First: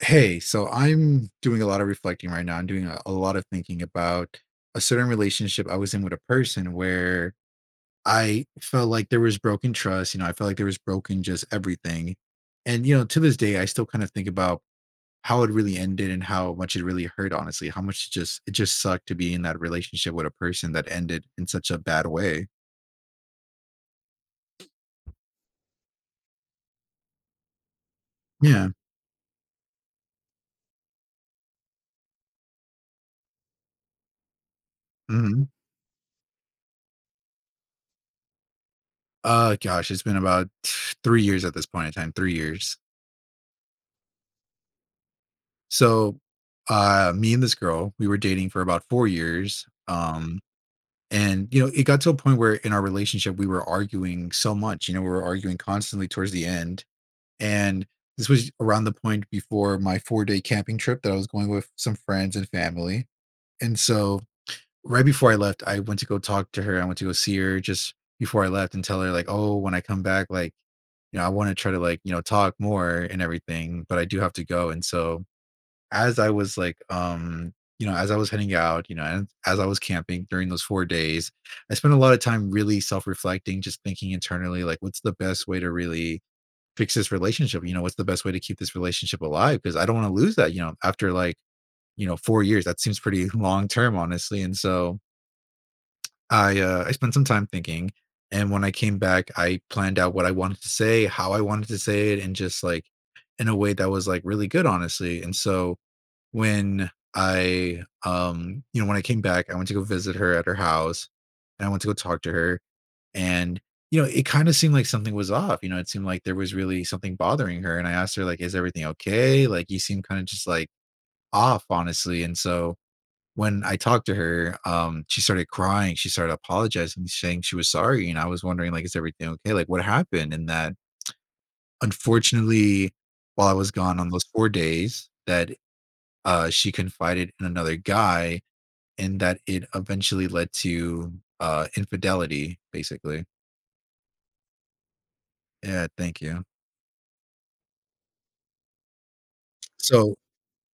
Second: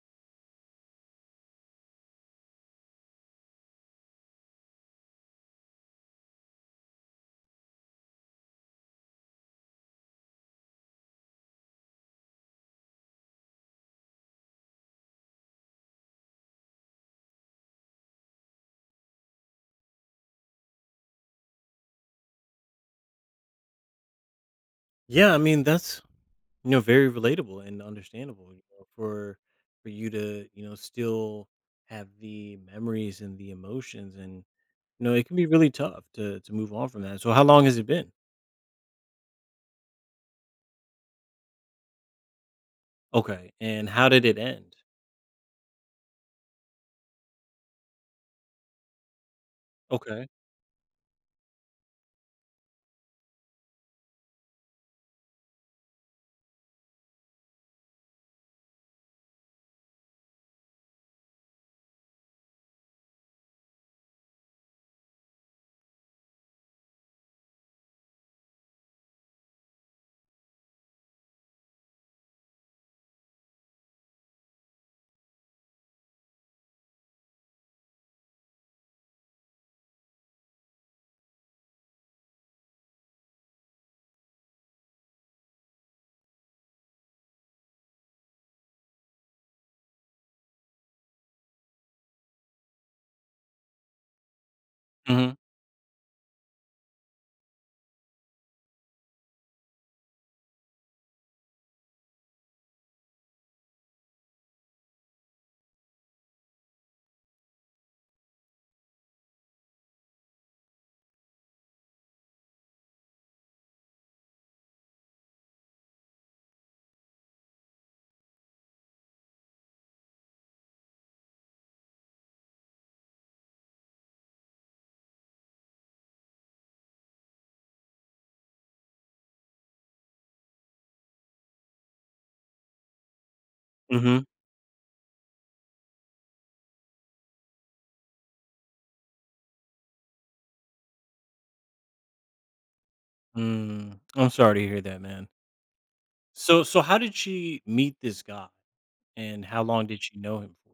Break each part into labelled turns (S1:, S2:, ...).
S1: Hey, so I'm doing a lot of reflecting right now. I'm doing a lot of thinking about a certain relationship I was in with a person where I felt like there was broken trust. You know, I felt like there was broken just everything. And, you know, to this day, I still kind of think about how it really ended and how much it really hurt, honestly, how much it just sucked to be in that relationship with a person that ended in such a bad way.
S2: Yeah, I mean that's very relatable and understandable,
S1: Yeah.
S2: for for you to still have the memories and the emotions. And you know, it can
S1: hmm
S2: be really tough to move on from that. So how long has it been?
S1: Gosh, it's been about 3 years at this point in time, 3 years.
S2: Okay, and how did it end?
S1: So, me and this girl, we were dating for about 4 years.
S2: Okay.
S1: And you know, it got to a point where in our relationship we were arguing so much. You know, we were arguing constantly towards the end. And this was around the point before my four-day camping trip that I was going with some friends and family. And so, right before I left, I went to go talk to her. I went to go see her just before I left and tell her like, "Oh, when I come back, like, you know, I want to try to like, you know, talk more and everything, but I do have to go." And so as I was like, as I was heading out, and as I was camping during those 4 days, I spent a lot of time really self-reflecting, just thinking internally, like, what's the best way to really fix this relationship? You know, what's the best way to keep this relationship alive? Because I don't want to lose that, you know, after like, you know, 4 years. That seems pretty long term, honestly. And so
S2: Mm-hmm.
S1: I spent some time thinking. And when I came back, I planned out what I wanted to say, how I wanted to say it, and just like in a way that was like really good, honestly. And so when I came back, I went to go visit her at her house and I went to go talk to her. And, you know, it kind of seemed like something was off. You know, it seemed like there was really something bothering her. And I asked her, like, is everything okay? Like, you seem kind of just like off, honestly. And so when I talked to her, she started crying. She started apologizing, saying she was sorry. And I was wondering, like, is everything okay? Like, what happened? And that unfortunately, while I was gone on
S2: Mm-hmm.
S1: those 4 days, that she confided in another guy, and that it eventually led to, infidelity, basically.
S2: Mm, I'm sorry to hear that, man.
S1: Yeah, thank you.
S2: So how did she meet this guy, and how long did
S1: So
S2: she know him for?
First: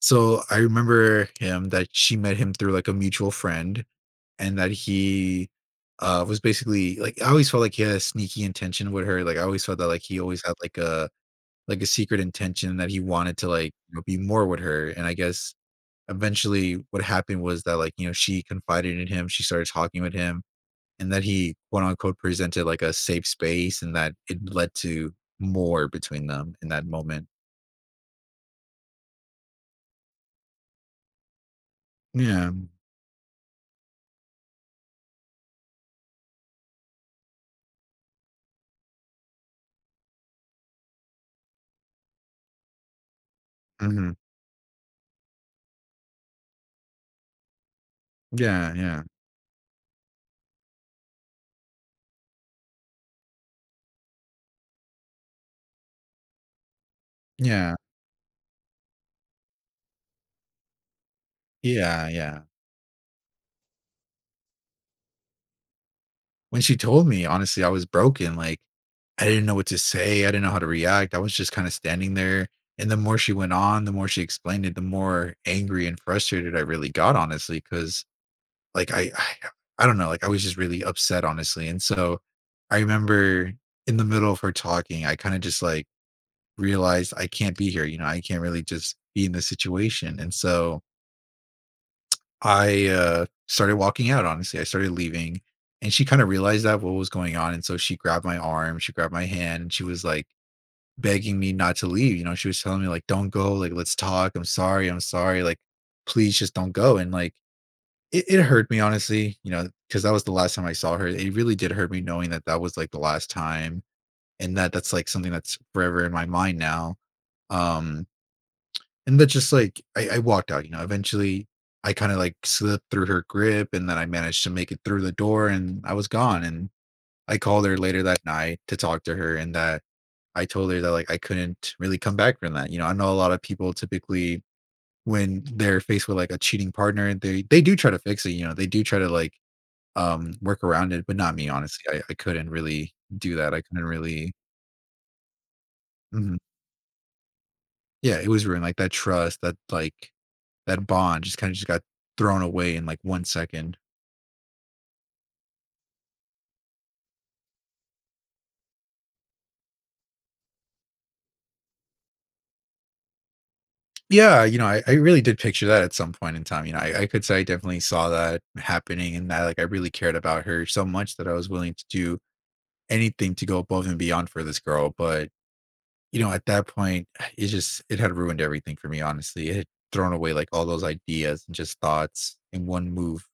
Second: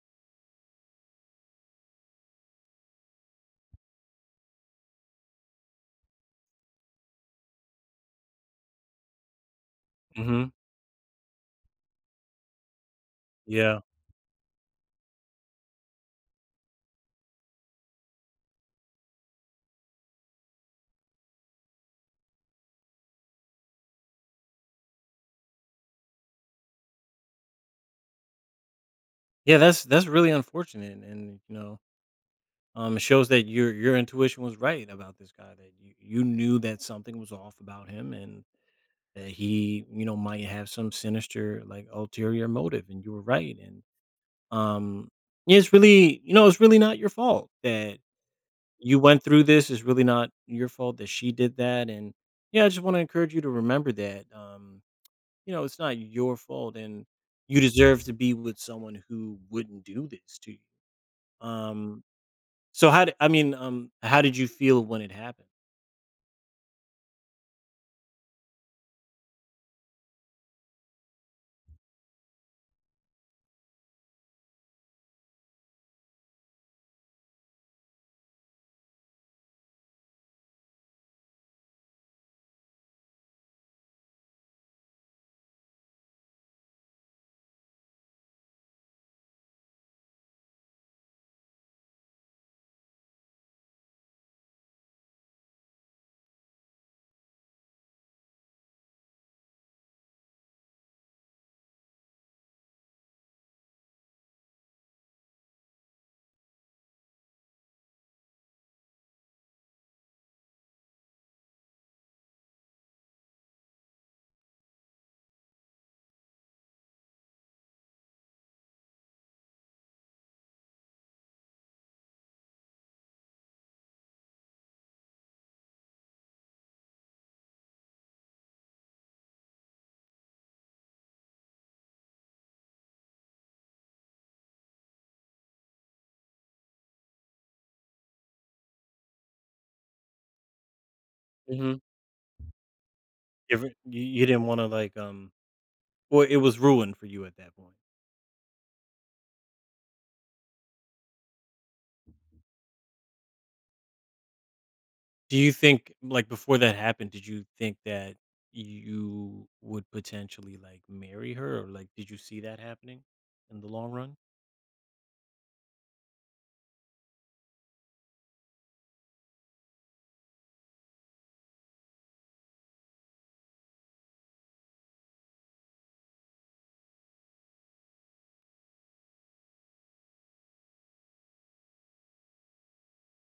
S1: so I remember him that she met him through, like, a mutual friend, and that he, was basically like, I always felt like he had a sneaky intention with her, like, I always felt that, like, he
S2: Mm-hmm.
S1: always had, like, a secret intention that he wanted to, like,
S2: Yeah.
S1: you know, be more with her, and I guess eventually what happened was that, like, you know, she confided in him, she started talking with him, and that he quote unquote presented like a safe space and that it led to more between them in that moment.
S2: Yeah, that's really unfortunate, and
S1: Yeah.
S2: It shows that your intuition was right about this guy. That You knew that something was off about him, and that he, you know, might have some sinister, like, ulterior motive. And you were right. And
S1: hmm
S2: um, yeah, it's really, you know, it's really not your fault that
S1: Yeah.
S2: you
S1: Yeah.
S2: went through this. It's really not your fault that she did that. And yeah, I just want to encourage you to remember that. You know, it's not your fault, and you
S1: Yeah.
S2: deserve to be with someone who wouldn't do this to you. Um,
S1: Yeah. Yeah.
S2: so how d I mean, how did you feel when it happened?
S1: When she told me, honestly, I was broken. Like, I didn't know what to say. I didn't know how to react. I was just kind of standing there. And the more she went on, the more she explained it, the more angry and frustrated I really got, honestly, because like I don't know, like I was just really upset, honestly. And so I remember in the middle of her talking, I kind of just like realized I can't be here. You know, I can't really just be in this situation. And so I started walking out, honestly. I started leaving. And she kind of realized that what was going on. And so she grabbed my arm, she grabbed my hand, and she was like begging me not to leave. You know, she was telling me, like, don't go, like, let's talk. I'm sorry. I'm sorry. Like, please just don't go. And like, it hurt me, honestly, you know, because that was the last time I saw her. It really did hurt me knowing that that was like the last time and that that's like something that's forever in my mind now. Um, And that's just like I walked out, you know. Eventually I kind of like slipped through her grip and then I managed to make it through the door and I was gone. And I called her later that night to talk to her and that I told her that like I couldn't really come back from that. You know, I know a lot of people typically when they're faced with like a cheating partner, they do try to fix it, you know, they do try to like work around it, but not me,
S2: Mhm.
S1: honestly. I couldn't really do that. I
S2: Different,
S1: couldn't
S2: you
S1: really
S2: didn't wanna, or
S1: Mhm.
S2: it was ruined for you at that point.
S1: Yeah, it was ruined. Like that trust, that like that bond just kind of just got thrown away in like 1 second.
S2: Do you think, like, before that happened, did you think that you would potentially, like, marry her? Or, like, did you see that happening in the long run?
S1: Yeah, you know, I really did picture that at some point in time. You know, I could say I definitely saw that happening and that like I really cared about her so much that I was willing to do anything to go above and beyond for this girl. But, you know, at that point, it had ruined everything for me, honestly. It had thrown away like all those ideas and just thoughts in one move.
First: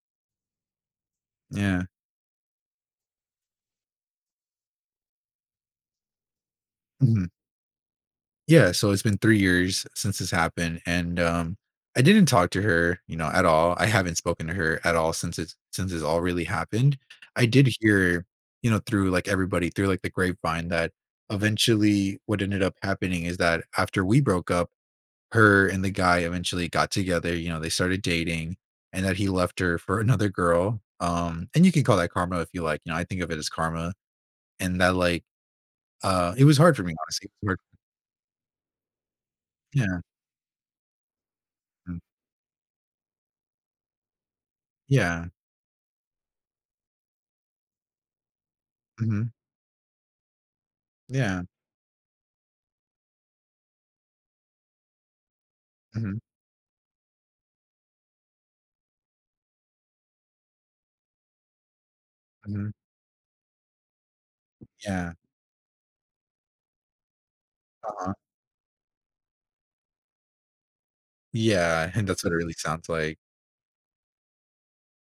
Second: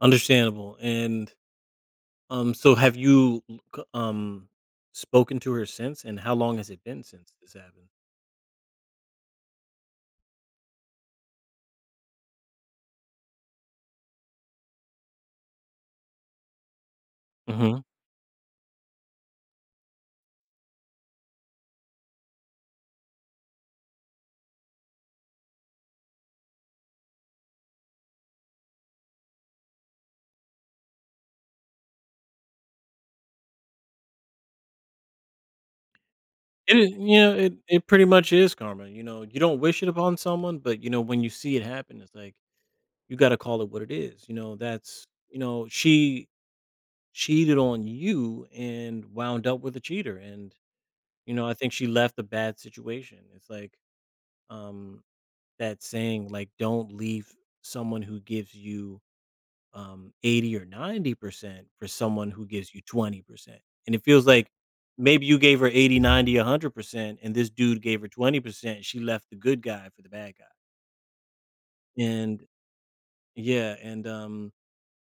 S2: Understandable. And,
S1: Yeah.
S2: so have you l c spoken to her since, and how long has it been
S1: Mm-hmm.
S2: since this happened?
S1: Yeah, so it's been 3 years since this happened, and, I didn't talk to her, you know, at all. I haven't spoken to her at all since it's all really happened. I did
S2: Mhm.
S1: hear, you know, through, like, everybody, through, like, the grapevine that eventually what ended up happening is that after we broke up, her and the guy eventually got together, you know, they started dating, and that he left her for another girl, and you can call that karma if you like, you know, I think of it as karma, and that, like, it was hard
S2: It
S1: for
S2: is.
S1: me,
S2: You
S1: honestly. It
S2: know,
S1: was
S2: it
S1: hard.
S2: it pretty much is karma. You know, you don't wish it
S1: Yeah,
S2: upon someone, but, you know, when you see it
S1: mm,
S2: happen, it's like, you gotta call it what it is. You know, that's,
S1: yeah,
S2: you know, she cheated on you and
S1: mhm.
S2: wound up with a cheater. And, you
S1: Yeah.
S2: know, I think she left a bad situation. It's like, um, that
S1: Mhm,
S2: saying, like, "Don't leave someone who gives you" 80 or 90% for someone who
S1: mhm.
S2: gives you 20%. And it feels like
S1: Yeah.
S2: maybe you gave her 80, 90, 100%, and this dude gave her
S1: Uh-huh.
S2: 20%. She left the good guy for the bad guy.
S1: Yeah, and that's what it
S2: And
S1: really sounds like.
S2: yeah. And,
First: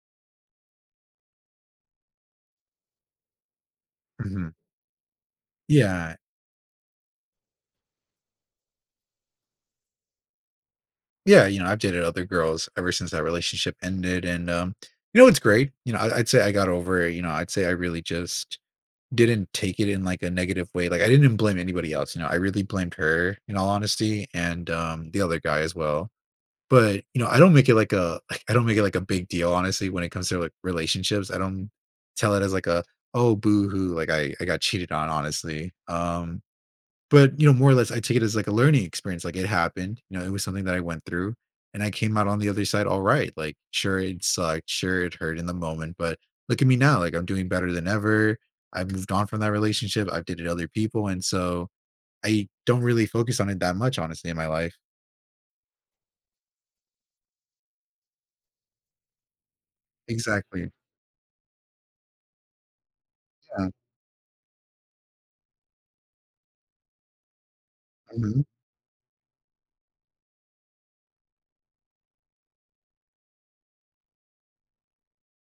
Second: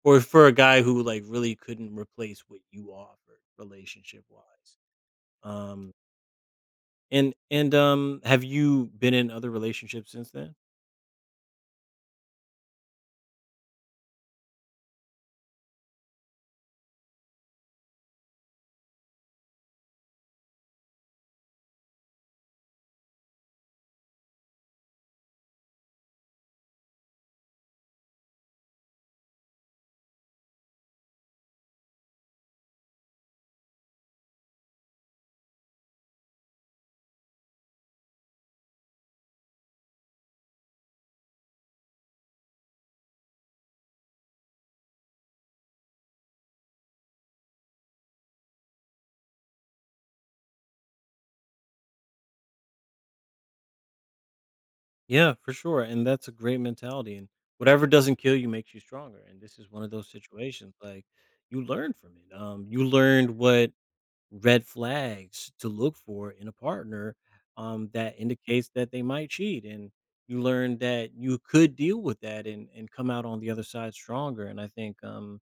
S2: or for a guy who, like, really couldn't replace what you offered relationship
S1: Mhm.
S2: wise. Um,
S1: Yeah.
S2: and, have you been in other relationships since then?
S1: Yeah, you know, I've dated other girls ever since that relationship ended, and, you know, it's great. You know, I'd say I got over it, you know, I'd say I really just didn't take it in, like, a negative way, like, I didn't blame anybody else, you know, I really blamed her, in all honesty, and, the other guy as well. But, you know, I don't make it like a like, I don't make it like a big deal, honestly, when it comes to, like, relationships. I don't tell it as like a, "Oh, boo-hoo," like, I got cheated on, honestly. But, you know, more or less, I take it as like a learning experience, like, it happened, you know, it was something that I went through, and I came out on the other side all right. Like, sure, it sucked, sure, it hurt in the moment, but look at me now, like, I'm doing better than ever. I've moved on from that relationship, I've dated other people, and so I don't really focus on it that much, honestly, in my life.
S2: Yeah, for sure, and that's a great mentality. And whatever doesn't kill you makes you stronger, and this is one of those
S1: Exactly.
S2: situations, like, you learn from it. You learned
S1: Yeah.
S2: what red flags to look for in a partner, that
S1: Mhm.
S2: indicates that they might cheat. And you learned that you could deal with that and come out on the other side stronger. And I think,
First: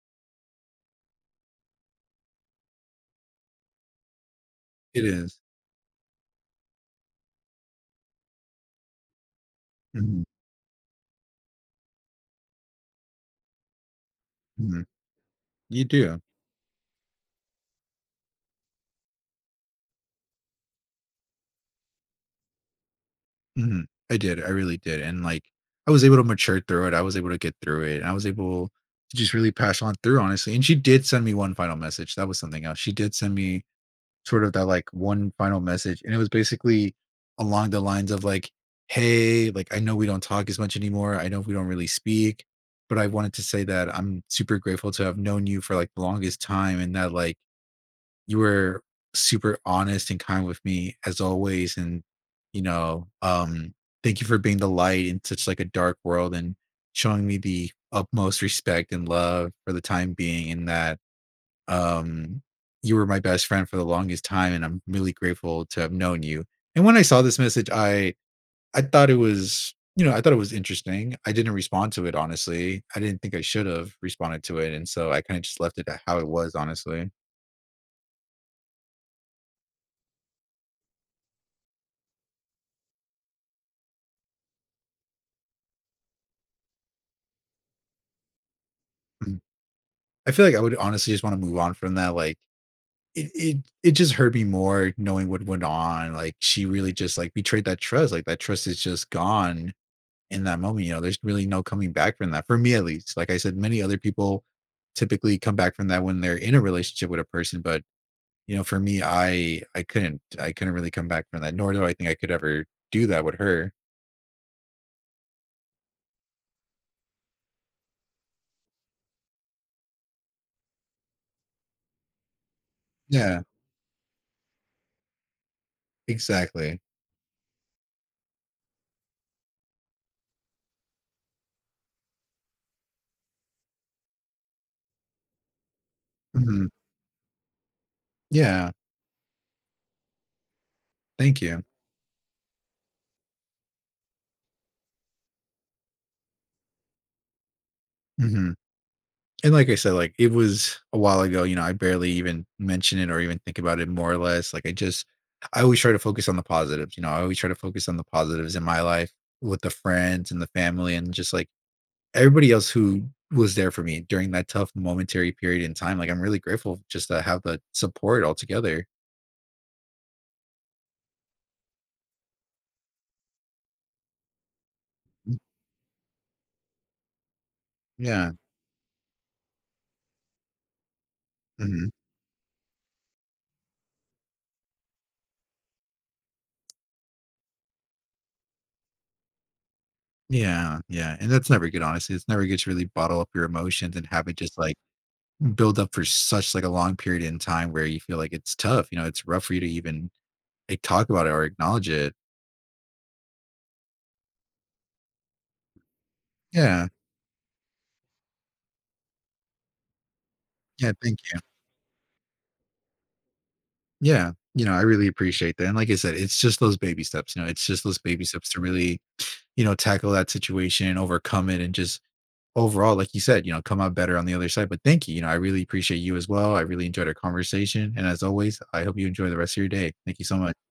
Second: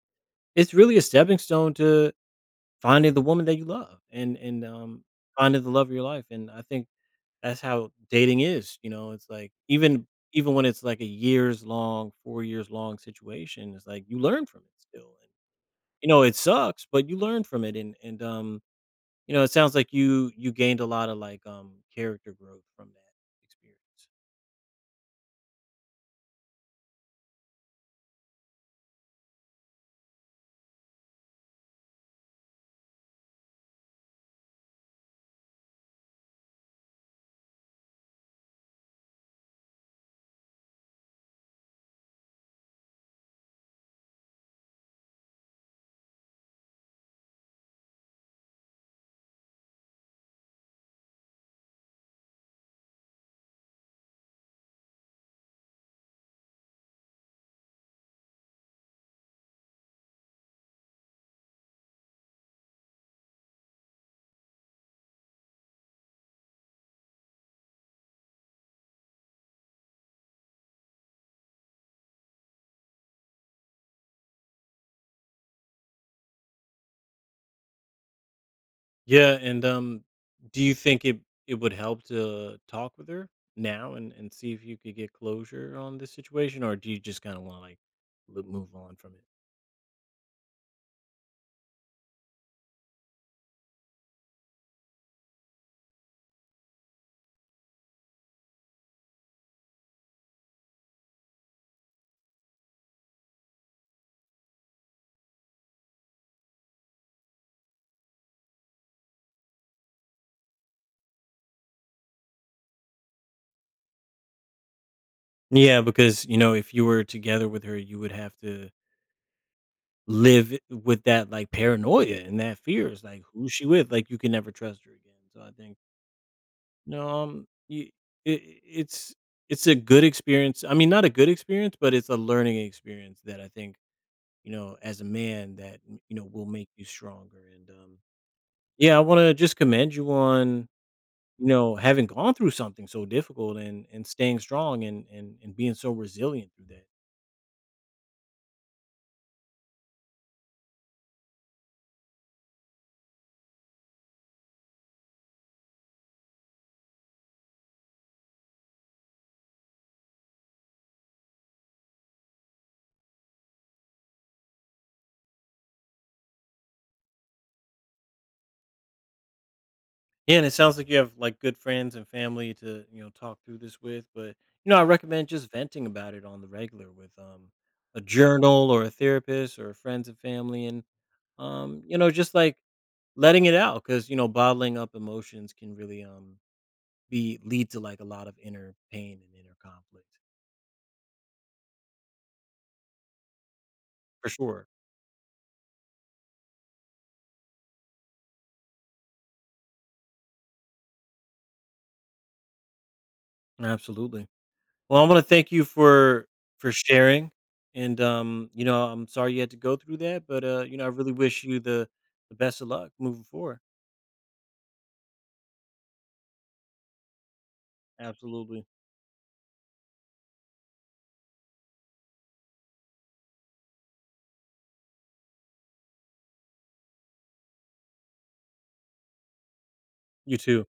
S2: it's really a stepping stone to finding the woman that you love. And,
S1: It is.
S2: finding the love of your life. And I think that's how dating is. You know, it's like,
S1: Mhm,
S2: even when it's like a years long, 4 years long situation, it's like you learn from it
S1: mhm.
S2: still. And,
S1: You
S2: you
S1: do.
S2: know, it sucks, but you learn from it. You know, it sounds like you gained a lot of, like, character growth from that
S1: Mhm.
S2: experience.
S1: I did, I really did, and, like, I was able to mature through it, I was able to get through it, I was able to just really pass on through, honestly, and she did send me one final message, that was something else. She did send me sort of that, like, one final message, and it was basically along the lines of, like, "Hey, like, I know we don't talk as much anymore, I know we don't really speak, but I wanted to say that I'm super grateful to have known you for, like, the longest time and that, like, you were super honest and kind with me as always and you know um thank you for being the light in such like a dark world and showing me the utmost respect and love for the time being and that um you were my best friend for the longest time and I'm really grateful to have known you." And when I saw this message, I thought it was interesting. I didn't respond to it, honestly. I didn't think I should have responded to it, and so I kind of just left it at how it was, honestly.
S2: Yeah. And, do you think it would help to talk with her now and see if you could get closure on this situation? Or do you just kinda wanna, like, l move on from it?
S1: I feel like I would honestly just wanna move on from that, like, it it it just hurt me more knowing what went on, like, she really just, like, betrayed that trust, like, that trust is just gone in that moment, you know, there's really no coming back from that, for me at least, like I said, many other people typically come back from that when they're in a relationship with a person, but, you know, for me, I couldn't really come back from that, nor do I think I could ever do that with her.
S2: Yeah, because, you know, if you were together with her, you would have to live with that, like, paranoia and that fear. It's like,
S1: Yeah,
S2: "Who's she with?" Like, you can never trust her again. So I think,
S1: exactly.
S2: no, you I it's it's a good experience. I mean, not a good experience, but it's a learning experience that I think, you know, as a man, you know, will
S1: Mhm.
S2: make you stronger. And,
S1: Yeah,
S2: yeah, I wanna just commend you on,
S1: thank
S2: you
S1: you.
S2: know, having gone through something so difficult and staying strong and being so resilient through that.
S1: Mhm. And like I said, like it was a while ago, you know, I barely even mention it or even think about it more or less. Like I just, I always try to focus on the positives, you know, I always try to focus on the positives in my life with the friends and the family and just like everybody else who was there for me during that tough momentary period in time. Like I'm really grateful just to have the support altogether.
S2: Yeah, and it sounds like you have, like, good friends and family to, you know, talk through this with. But you know, I recommend
S1: Mm,
S2: just venting about it on the regular with, um, a
S1: yeah.
S2: journal or a therapist or friends and family. And um,
S1: Mhm.
S2: you know, just, like, letting it out, because you know bottling up emotions can really, be lead to, like, a lot of inner pain and inner conflict,
S1: Yeah. Yeah. And that's never good, honestly. It's never good to really bottle up your emotions and have
S2: for
S1: it just
S2: sure.
S1: like, build up for such like a long period in time where you feel like it's tough. You know, it's rough for you to even like talk about it or acknowledge it.
S2: Absolutely. Well, I want to thank you for
S1: Yeah.
S2: sharing. And um, you know, I'm sorry you had to go through that, but uh, you know, I
S1: Yeah.
S2: really
S1: Thank you.
S2: wish you the best of luck moving forward.
S1: Yeah. You know, I really appreciate that. And like I said, it's just those baby steps. You know, it's just those baby steps to
S2: Absolutely.
S1: really, you know, tackle that situation and overcome it and just overall, like you said, you know, come out better on the other side. But thank you. You know, I really appreciate you as well. I really enjoyed our conversation. And as always, I hope you enjoy the rest of your day. Thank you
S2: You
S1: so much.
S2: too.